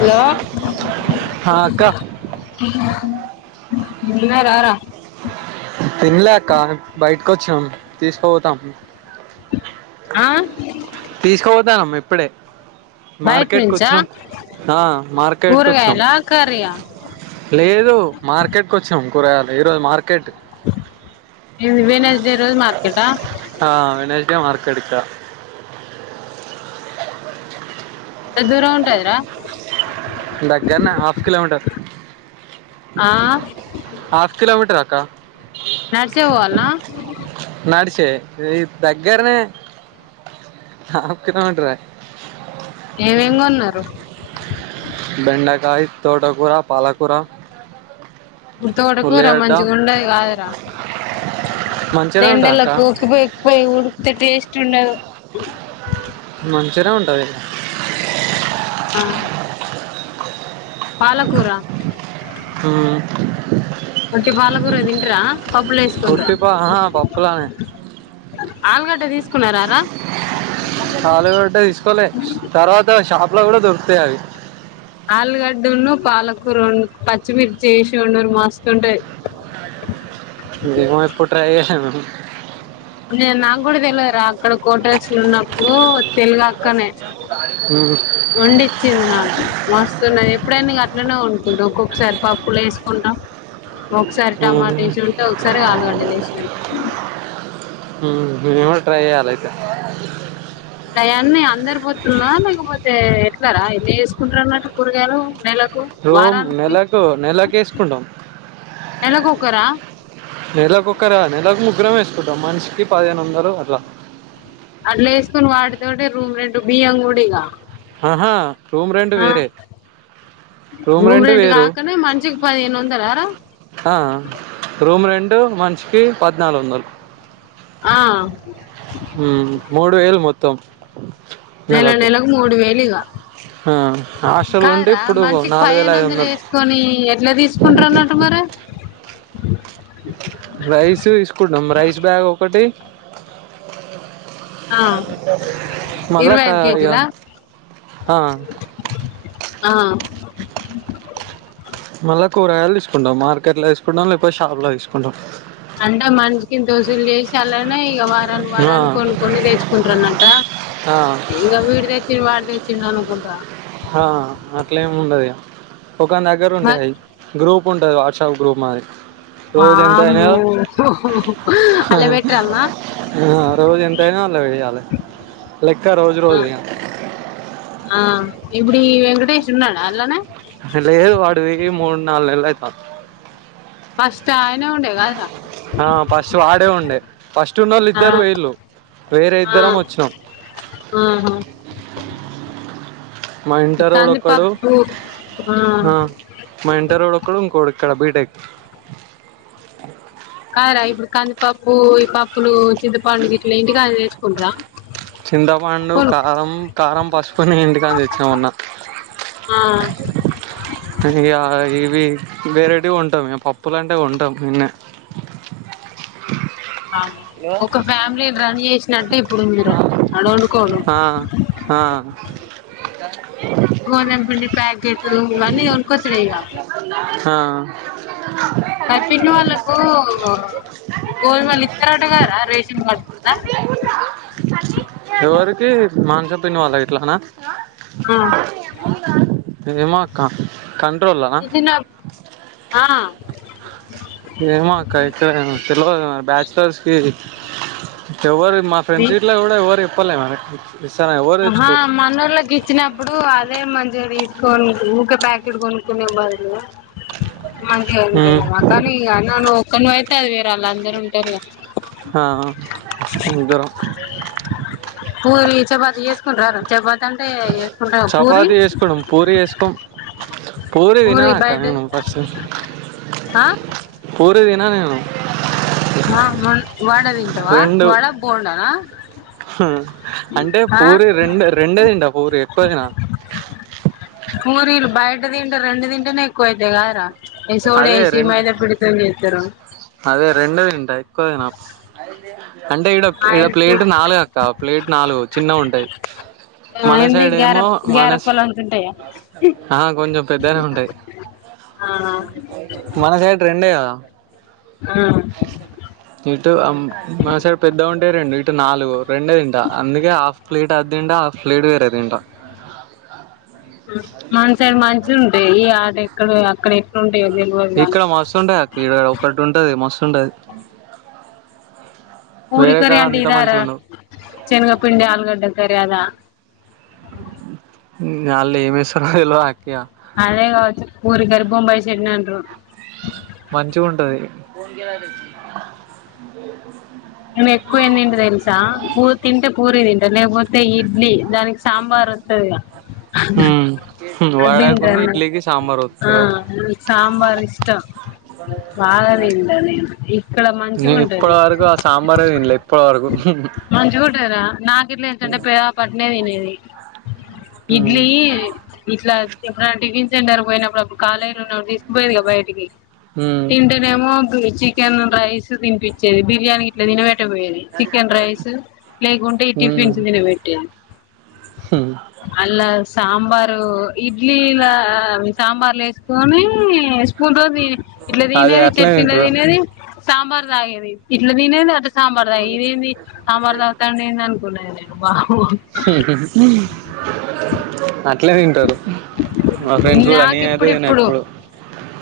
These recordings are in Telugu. హలో ఆ అక్క ఉన్నారా రా తినలే అక్క బయటికి వచ్చాం తీసుకుపోతాం ఆ తీసుకపోతానమ్మ ఇప్పుడే బయట మార్కెట్ కి నుంచా వచ్చాం ఆ మార్కెట్ కి వచ్చాం కూరగాయల కర్రీయా లేదు మార్కెట్కొచ్చాం కూరగాయాల్ ఈ రోజు మార్కెట్ వెనజ్డే రోజు మార్కెటా ఆ వెనజ్డే మార్కెట్ ఇక్కడ ఎంత దూరం ఉంటదిరా దగ్గర్నే హాఫ్ కిలోమీటర్ ఆ ఆఫ్ కిలోమీటర్ అక్క నడిచే పోవాల్నా నడిస్తే ఈ దగ్గరనే హఫ్ కిలోమీటర్ ఎం ఎం కోన్నారు బెండకాయ తోటకూర పాలకూర తోటకుర ఉల్లిగడ్డ మంచిగ ఉండది గాదు ర మంచిగానే ఎండ ఉంటుంది లో అక్క కూక్ పో పోయి ఉడికితే టేస్ట్ ఉండదు మంచిగానే ఉంటది ఇగ ఆ పాలకూర ఊ ఉట్టి పాలకూర తింటారా పప్పుల వేసుకుంటార ఉట్టి పా ఆహా, పప్పులానే ఆలుగడ్డ తీసుకున్నారార ఆలుగడ్డ తీసుకోలే తర్వాత షాప్ లో కూడా దొరుకుతాయి అవి ఆలుగడ్డ ఉం పాలకూరం పచ్చిమిర్చి చేసి వండరు మస్తుంటది ఏమో ఏప్పుడు ట్రై చేయాలె మేం ఇగ నాకు కూడా తెలవద్ ర అక్కడ కోటరస్లు ఉన్నప్పుడు తెలుగక్కనే ఉహ్ ఇచ్చింది నాకు మస్తున్నది ఎప్పుడైనా అట్లనే వండుకుంట ఒక్కొక్కసారి పప్పులు వేసుకుంటం ఒకసారి టమాట వేసి వండుతా ఒకసారి ఆలుగడ్డలు వేసి వొండుతా ఊ మేము కూడ ట్రై చేయాలా అయితే ఇపుడు అయాన్న అందరు పొత్తులన్న లేకపోతే ఎట్లరా ఎన్ని తీసుకుంటార అన్నట్టు కూరగాయలు నెలకు రోమ్ వారానికి నెలకు నెలకు వేసుకుంటాం నెలకు ఒకరా నెలకోక్కరా నెలకు ముగ్గురం వేసుకుంటాం మనిషికి పదిహేను వందలు అట్లా అట్లా వేసుకొని వాటితుంటే రూమ్ రెండు బియ్యం గుడిగా ఆహా రూమ్ రెంట్ వేరే రూమ్ రెంట్ గాకనే మనిషికి పదిహేను వందలరా ఆ రూమ్ రెంట్ మనిషికి పద్నాలుగు వందలు ఆ ఊ మూడు వేల్ మొత్తం నెల నెలకు మూడు వేలు ఇగ ఆ హాస్టల్ ఉంటే ఇప్పుడు నాలుగు వేల ఐదు వందలు కొని ఎట్లా తీసుకుంటారు అన్నట్టు మరి రైస్ తీసుకుంటాం రైస్ బ్యాగ్ ఒకటి ఆ ఇరవై మళ్ళకా ఐదు ఇగ ఆ ఆహ మళ్ళా కూరగాయలు తీసుకుంటాం మార్కెట్ లో తీసుకుంటాం లేకపోతే షాప్ లో తీసుకుంటాం అంటే మనిషికి దోసిలు చేసి అలానే ఇక వారాన్ని ఆ వారాన్ని కొను కొని తెచ్చుకుంటారనట ఆ ఇంకా వీడి తెచ్చిండు వాడు తెచ్చిండు అనకుంట ఆ అట్లా ఏం ఉండదు ఒకన్ దగ్గర మరి ఉండేవి గ్రూప్ పు ఉంటది వాట్సప్ గ్రూప్ మాది రోజు ఎంత వామ్మో అయినాయో ఓహు అల బట్రల్నా ఆ రోజు ఎంత అయినయో అలా వెయాలి లెక్క రోజు ఆ రోజు ఇగ ఆ ఇప్పుడు ఈ వెంకటేశ్ ఉన్నడ అన్లనే లేదు వాడు వికి మూడు నాలుగు నెల అయితాంది ఫస్ట్ అయనే ఉండే కదర ఆ ఫస్ట్ వాడే ఉండే ఫస్ట్ ఉన్న వాళ్ళు ఆ ఇద్దరు వేళ్లు వేరే ఆ ఇద్దరం వచ్చినాం ఆహా మా ఈ ఇంటరోడు ఒక్కడు కందిపప్పు ఆ మా ఇంటరోడ్ ఒక్ ఒక్కడు ఇంకోక్కడు ఇక్కడ బీటెక్ కాద్రా ఇప్పుడు కందిపప్పు ఈ పప్పులు చింతపండు గిట్ల ఇంటికాంచి తెచ్చుకుంటరా చింతపండు కారం కారం పసుపుని ఇంటికంచి తెచ్చినా మొన్న ఆ కానీ ఇగ ఇవి వేరేటివి కొంటామే పప్పులు అంటే కొంటాం ఈన్నే ఆ ఒక ఫ్యామిలీ రన్ చేసినట్టు ఇప్పుడు మీరు ఒండు ఆ ఆ గోధమ్ పిండి ప్యాకెట్లు ఇవన్నీ కొనుకోచూడే ఇగ ఆ మరి పిన్ని వాళ్ళకు గోధుమలు ఇత్తరట గాదరా రేషన్ కోట్ల ఎవరికి మానస పిన్ని వాళ్ళకి గిట్లన ఆ ఏమో అక్క కంట్రోల్నా ఇచ్చిన ఆ ఏమో అక్క ఇస్తూరేమో తెల్వదు మరి బ్యాచలర్స్ కి ఎవరు మా మీ ఫ్రెండ్స్ గిట్ల కూడా ఎవరు చెప్పాలే మన ఇస్తార ఆహా మనోళ్లగి ఇచ్చినప్పుడు అదే మంచిగా తీసుకోనీ ఊకే ప్యాకెట్ కొనుక్కునే బదులు మంటే ఉంట ఉమ్ గానీ ఆన్లా నువ్వు ఒక్కనివి అయితే అది వేరు అళ్ళ అందరూ ఉంట ఆ ఇద్దరం పూరిని చపాతి చేసుకుంటారారా చపాతీ అంటే చేసుకుంటా పూరి చపాతి చేసుకుంటాం పూరీ చేసుకోం పూరీ పూరి తినను అక్క బయట నేను ఫస్ట్ ఆ పూరీ తిన నేను ఆ వ వడ తింటావా వడ బొండా నా హ అంటే పూరి రెండు రెండే తింట పూరి ఎక్కువ తిన పూరీలు బయట తింటే రెండు తింటేనే ఎక్కువైతాయి కదా రా ఏ సోడ అదే ఏసి రెండు మైదా పండి తో చేస్తారు అవి అదే రెండే తింట ఎక్కువ తిన అంటే ఇడ ఇడ ఆయిల్ ప్లేట్ ఫుడ్ నాలుగు అక్క ప్లేట్ నాలుగు చిన్నగుంటాయి హా ఏంటీ గార గారప్పలు అంతుంటాయా [inaudible] ఆ కొంచెం పెద్దనే ఉంటాయి మన సైడ్ రెండే కదా ఆ ఇటు ఆహ్ మన సైడ్ పెద్దగుంటై రెండు ఇటు నాలుగు రెండే తింటా అందుకే హాఫ్ ప్లేట్ అది తింటా హాఫ్ ఫ్లేట్ వేరే తింటా మన సైడ్ మంచి ఉంటాయి ఈ అటెక్కడో అక్కడే ఉంటాయో చేప్ ఇక్కడ మస్తుంటయి అక్క ఇడా ఒక్కటి ఉంటది మస్త్ ఉంటది పూరీ కర్రీ అంటే ఇదా రా చెనగపిండి ఆలుగడ్డ కర్రీ అదా ఆళ్ల ఏం ఇస్తారో తెల్వదు అక్క ఇగ అదే కావచ్చు పూరీ కర్రీ బొంబాయి చట్నీ అంటారు మంచిగుంటది నేను ఎక్కువ ఏం తింట తెలుసా పూ తింటే పూరీ తింట లేపోతే ఇడ్లీ దానికి సాంబార్ ఒత్తది గా హ్మ్ వడ కున్ను ఇడ్లీ కి సాంబార్ ఆ ఒత్తదా నాకు సాంబార్ ఇష్టం బాగా తింటా నేను ఇక్కడ మంచిగా నేను ఇప్పటి ఉంటది వరకు ఆ సాం సాంబారే తిన్లే ఇప్పటివరకు మంచిగుంటది రా నాకెట్ల తెల్సాంటే పెద్ద బాప అట్లనే తినేది హ్మ్ ఇడ్లీ ఇట్ల ఎప్పుడన్న టిఫిన్ సెంటర్ పోయినప్పుడు అప్పుడు కాలేజ్ల ఉన్నప్పుడు తీస్కపోయేది గా బయటకి హ్మ్ తింటే నేమో గూ చికెన్ రైస్ తిన్పిచ్చేది బిర్యానీ గిట్లా తినిపెట్ట పోయేది చికెన్ రైసూ లేకుంటే ఈ హ్మ్ టిఫిన్సు తినపెట్టేది హ్మ్ అళ్లా సాంబారు ఇడ్లీలా సాంబార్లేస్కొని [unintelligible] రోజు ఇట్ల అదే దినేది అట్లనే చెట్నీలో తింటారు దినేది సాంబార్ తాగేది ఇట్లా తినేది అట్ల సాంబార్దా ఇదేంది సాంబార్ దాగుతాండేంది అనుకున్నాను నేను బాబు అట్లే దింటరు మా ఫ్రెండ్స్ కూడా అన్ని నాకు [unintelligible] ఇప్పుడిప్పుడు అప్పుడు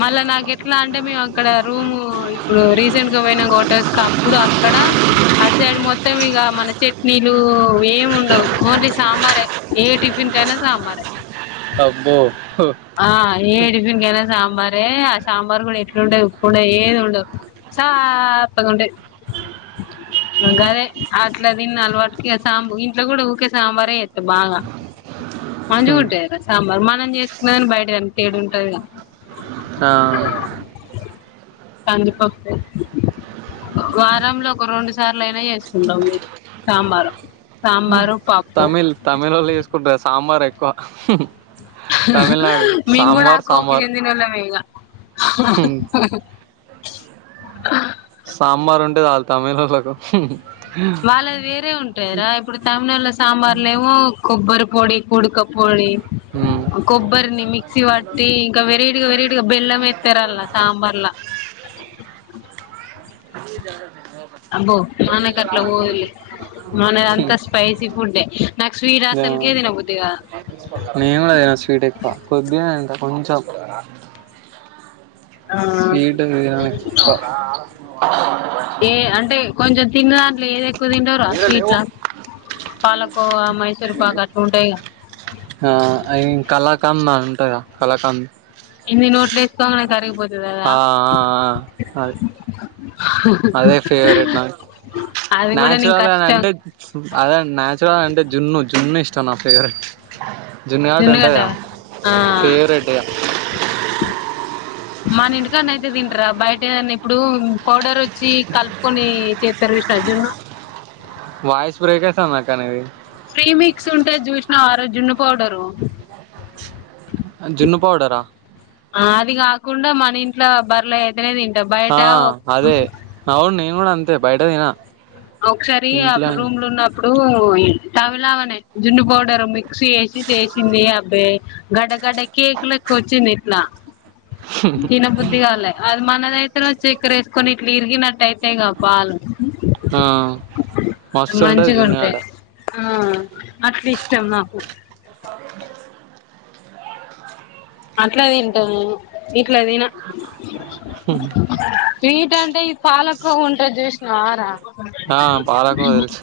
మళ్ళా నాకెట్లా అంటే మేం అక్కడ రూము ఇప్పుడు రీసెంట్గా వొయినం క్వార్టర్స్ అప్పుడు అక్కడ అటు సైడ్ మొత్తం ఇగా మన చెట్ వీళ్లు ఏం ఉండవు ఓన్లీ సాంబారే ఏ టిఫిన్ కైనా సాంబారే అబ్బో ఆ ఏ టిఫిన్కైనా సాంబారే ఆ సాంబార్ కూడా ఎట్లుండదు ఉప్పు ఉండదు ఏది ఉండదు సాప్పగుంటది గదే అట్ల దిన్న అలవాటుకే సాంబ్ ఇంట్లో గూడా ఊకే సాంబారే చేత్తా బాగా మంచి గుంటయారా సాంబార్ మనం జేస్కున్నదానికి బైట దానికి తేడుంటది గా ఆ కందిపప్పు వారంలో ఒక రొండు సార్లు అయినా జేస్కుంటము మేం సాంబారు సాంబారు పప్పు తమిళ్ వాళ్ళు ఏస్కుంటారు సాంబార్ ఎక్కువ తమిళనాడు సాంబార్ సాంబార్ నేనేం వేయలా సాంబార్ ఉంటే చాల్ తమిళోళ్ళకు వాళ్ళది వేరే ఉంటయ్ రా ఇప్పుడు తమినాడులో సాంబార్లేమో కొబ్బరి పొడి కుడుక పొడి కొబ్బర్ని మిక్సీ పట్టి ఇంకా వెరైటీ గా వెరైటీగా బెల్లమేత్తరల్లా సాంబార్లా అబ్బో మనకట్లా పోదులే మనదంతా స్పైసీ ఫుడ్డే నాకు స్వీట్ అసల్కే తిన బుద్ధి కాదు నేన్ గూడా దిన స్వీట్ ఎక్కువ కొద్దిగ దింటా కొంచెం ఆ స్వీటు దినమెక్కువ ఏ అంటే కొంచెం తిన్న దాంట్లో ఏదెక్కువ తింటవ్ రా స్వీట్లా పాలకోవా మైసూర్ పాక్ అట్లుంటయిగా హా అవి కళాకండ ఉంటయ్ గా కళాకండ్ ఇన్ని నోట్లేస్కొంగానే కరిగిపో తినవా ఆ ఆ అది అదే ఫేవరెట్ నాకు అది గూడా న్యాచురల్ అని నీకష్టం అంటే అదే న్యాచురల్ అంటే జున్ను జున్ను ఇష్టం నా ఫేవరెట్ జున్ను గడ్డ ఉంటయ్ జున్నగడ్డ గా ఆ ఫేవరేట్టు గా మన ఇంటికాన్నైతే దింటరా బైటేదన్న ఇప్పుడు పౌడరు [unintelligible] వాయిస్ బ్రేక్ అయితాందక్క నీది ఫ్రీ మిక్స్ ఉంటది జూశ్నవార జున్ను పౌడరు జున్ను పౌడరా అది గాకుండా మన ఇంట్లో బర్లదైతేనే దింట బయట ఆ అదే అవును నేన్ గూడా అంతే బైటదినా ఒకసారి ఆ రూమ్లున్నప్ అప్పుడు ఈ తవిళామేనే జున్ను పౌడరు మిక్స్ ఏసి చేసింది అబ్బే గడ్డ గడ్డ కేక్లెక్కొచ్చిందిట్లా తిన బుద్ధిగాలే అది మనదైతేనేమో చెక్కరేస్కొని ఇట్లా ఇరిగినట్టైతే ఉంటాయిగా పాలు ఆ మస్తు ఉంటది మంచిగుంటయి జున్నుగడ్డ ఆ అట్లా ఇష్టం నాకు అట్ల తింట నేను ఇట్ల దిన హు మ్ స్వీట్ అంటే ఈ పాలకోవ ఉంటది జూషినవారా ఆ పాలకోవ తెలుసు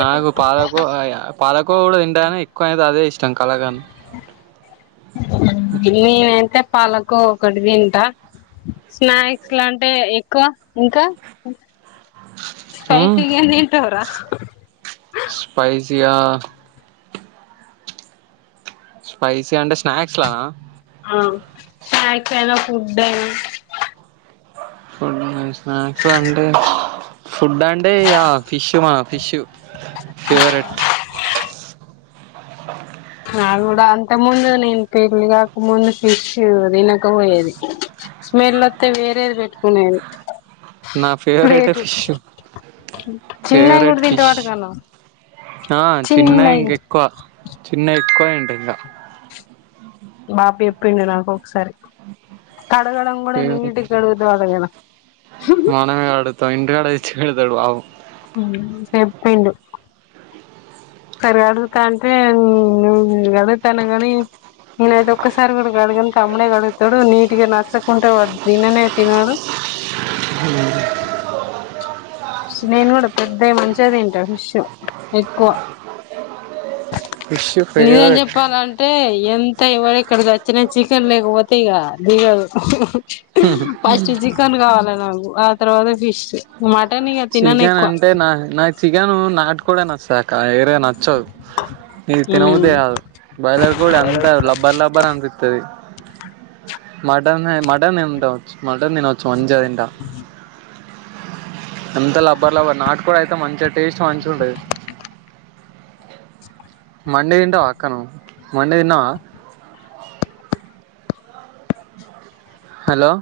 నాకు పాలకోవ ఇగ పాలకోవ కూడ తింటను ఎక్కువ అయితే అదే ఇష్టం కలకంద నేనైతే పాలకోవ ఒకటి తింటా స్నాక్స్ లాంటే ఎక్కువ ఇంకా స్పైసిగేమ్ తింటవ్ రా స్పైసిగా స్పైసీ అంటే స్నాక్స్లనా ఆ స్నాక్స్ అయిన ఫుడ్ అయిన ఫుడ్ స్నాక్సు అంతే కదా ఫుడ్ అంటే ఇగ ఆ ఫిష్ మా ఫిష్ ఫేవరెట్ నాకు కూడా అంతే ముందు నేను పెళ్ళికాక ముందు ఫిష్ తినకపోయేది స్మెల్ ఒత్తే వేరేది పెట్టుకునేది నా ఫేవరెటే ప్లేట్ ఫిష్ చిన్నయి గూడ ఫేవరెట్ ఫిష్ తింటావంటగా నువ్వు ఆ చిన్నయి ఇంగ ఎక్కువ చిన్నయి ఎక్కువ తింట ఇంగ బాపు చెప్పిండు నాకు ఒకసారి కడగడం కూడ ఫేవరెట్ నీట్ గా కడుగుతవట గద మనమే కడుతం ఇంటికాడ తెచ్చి పెడతడు బాపు ఉమ్ చెప్పిండు కడుగుతాంటే మ్మ్ గదేత్తాన గనీ నేనైతే ఒక్కసారి గూడా కడగను తమ్మడే గడుగుతడు నీట్ గా నచ్చకుంటే వాడ్ తిననే తినడు నేను గూడ పెద్దయి మంచిగ తింట ఫిష్షు ఎక్కువ ఫిష్ నిజం ఫేవరెట్ చెప్పాలం టే ఎంత ఎవడ్ ఎక్కడ సచ్చిన చికెన్ లేకపోతే ఇగ దిగదు ఫస్ట్ చికెన్ గావాలా నాకు ఆ తర్వాత ఫిష్ మ చికెన్ అంటే నా నాక్ చికెను నాటు కోడె నచ్చుతది అక్క వేరేది నచ్చదు ఇది ఉమ్ తినబుద్ది గాదు బాయిలర్ కోడి అంత లబ్బర్ లబ్బర్ అనిపిత్తది మటనె మటన్ తింటొచ్చు మటన్ తినోచ్చు మంచిగ తింటా అంత లబ్బర్ లవ్వ నాటు కోడైతే మంచిగ టేస్ట్ మంచిగా ఉండేది మండే తింటావా ఆక్క నువ్వు మండే తిన్నావా హలో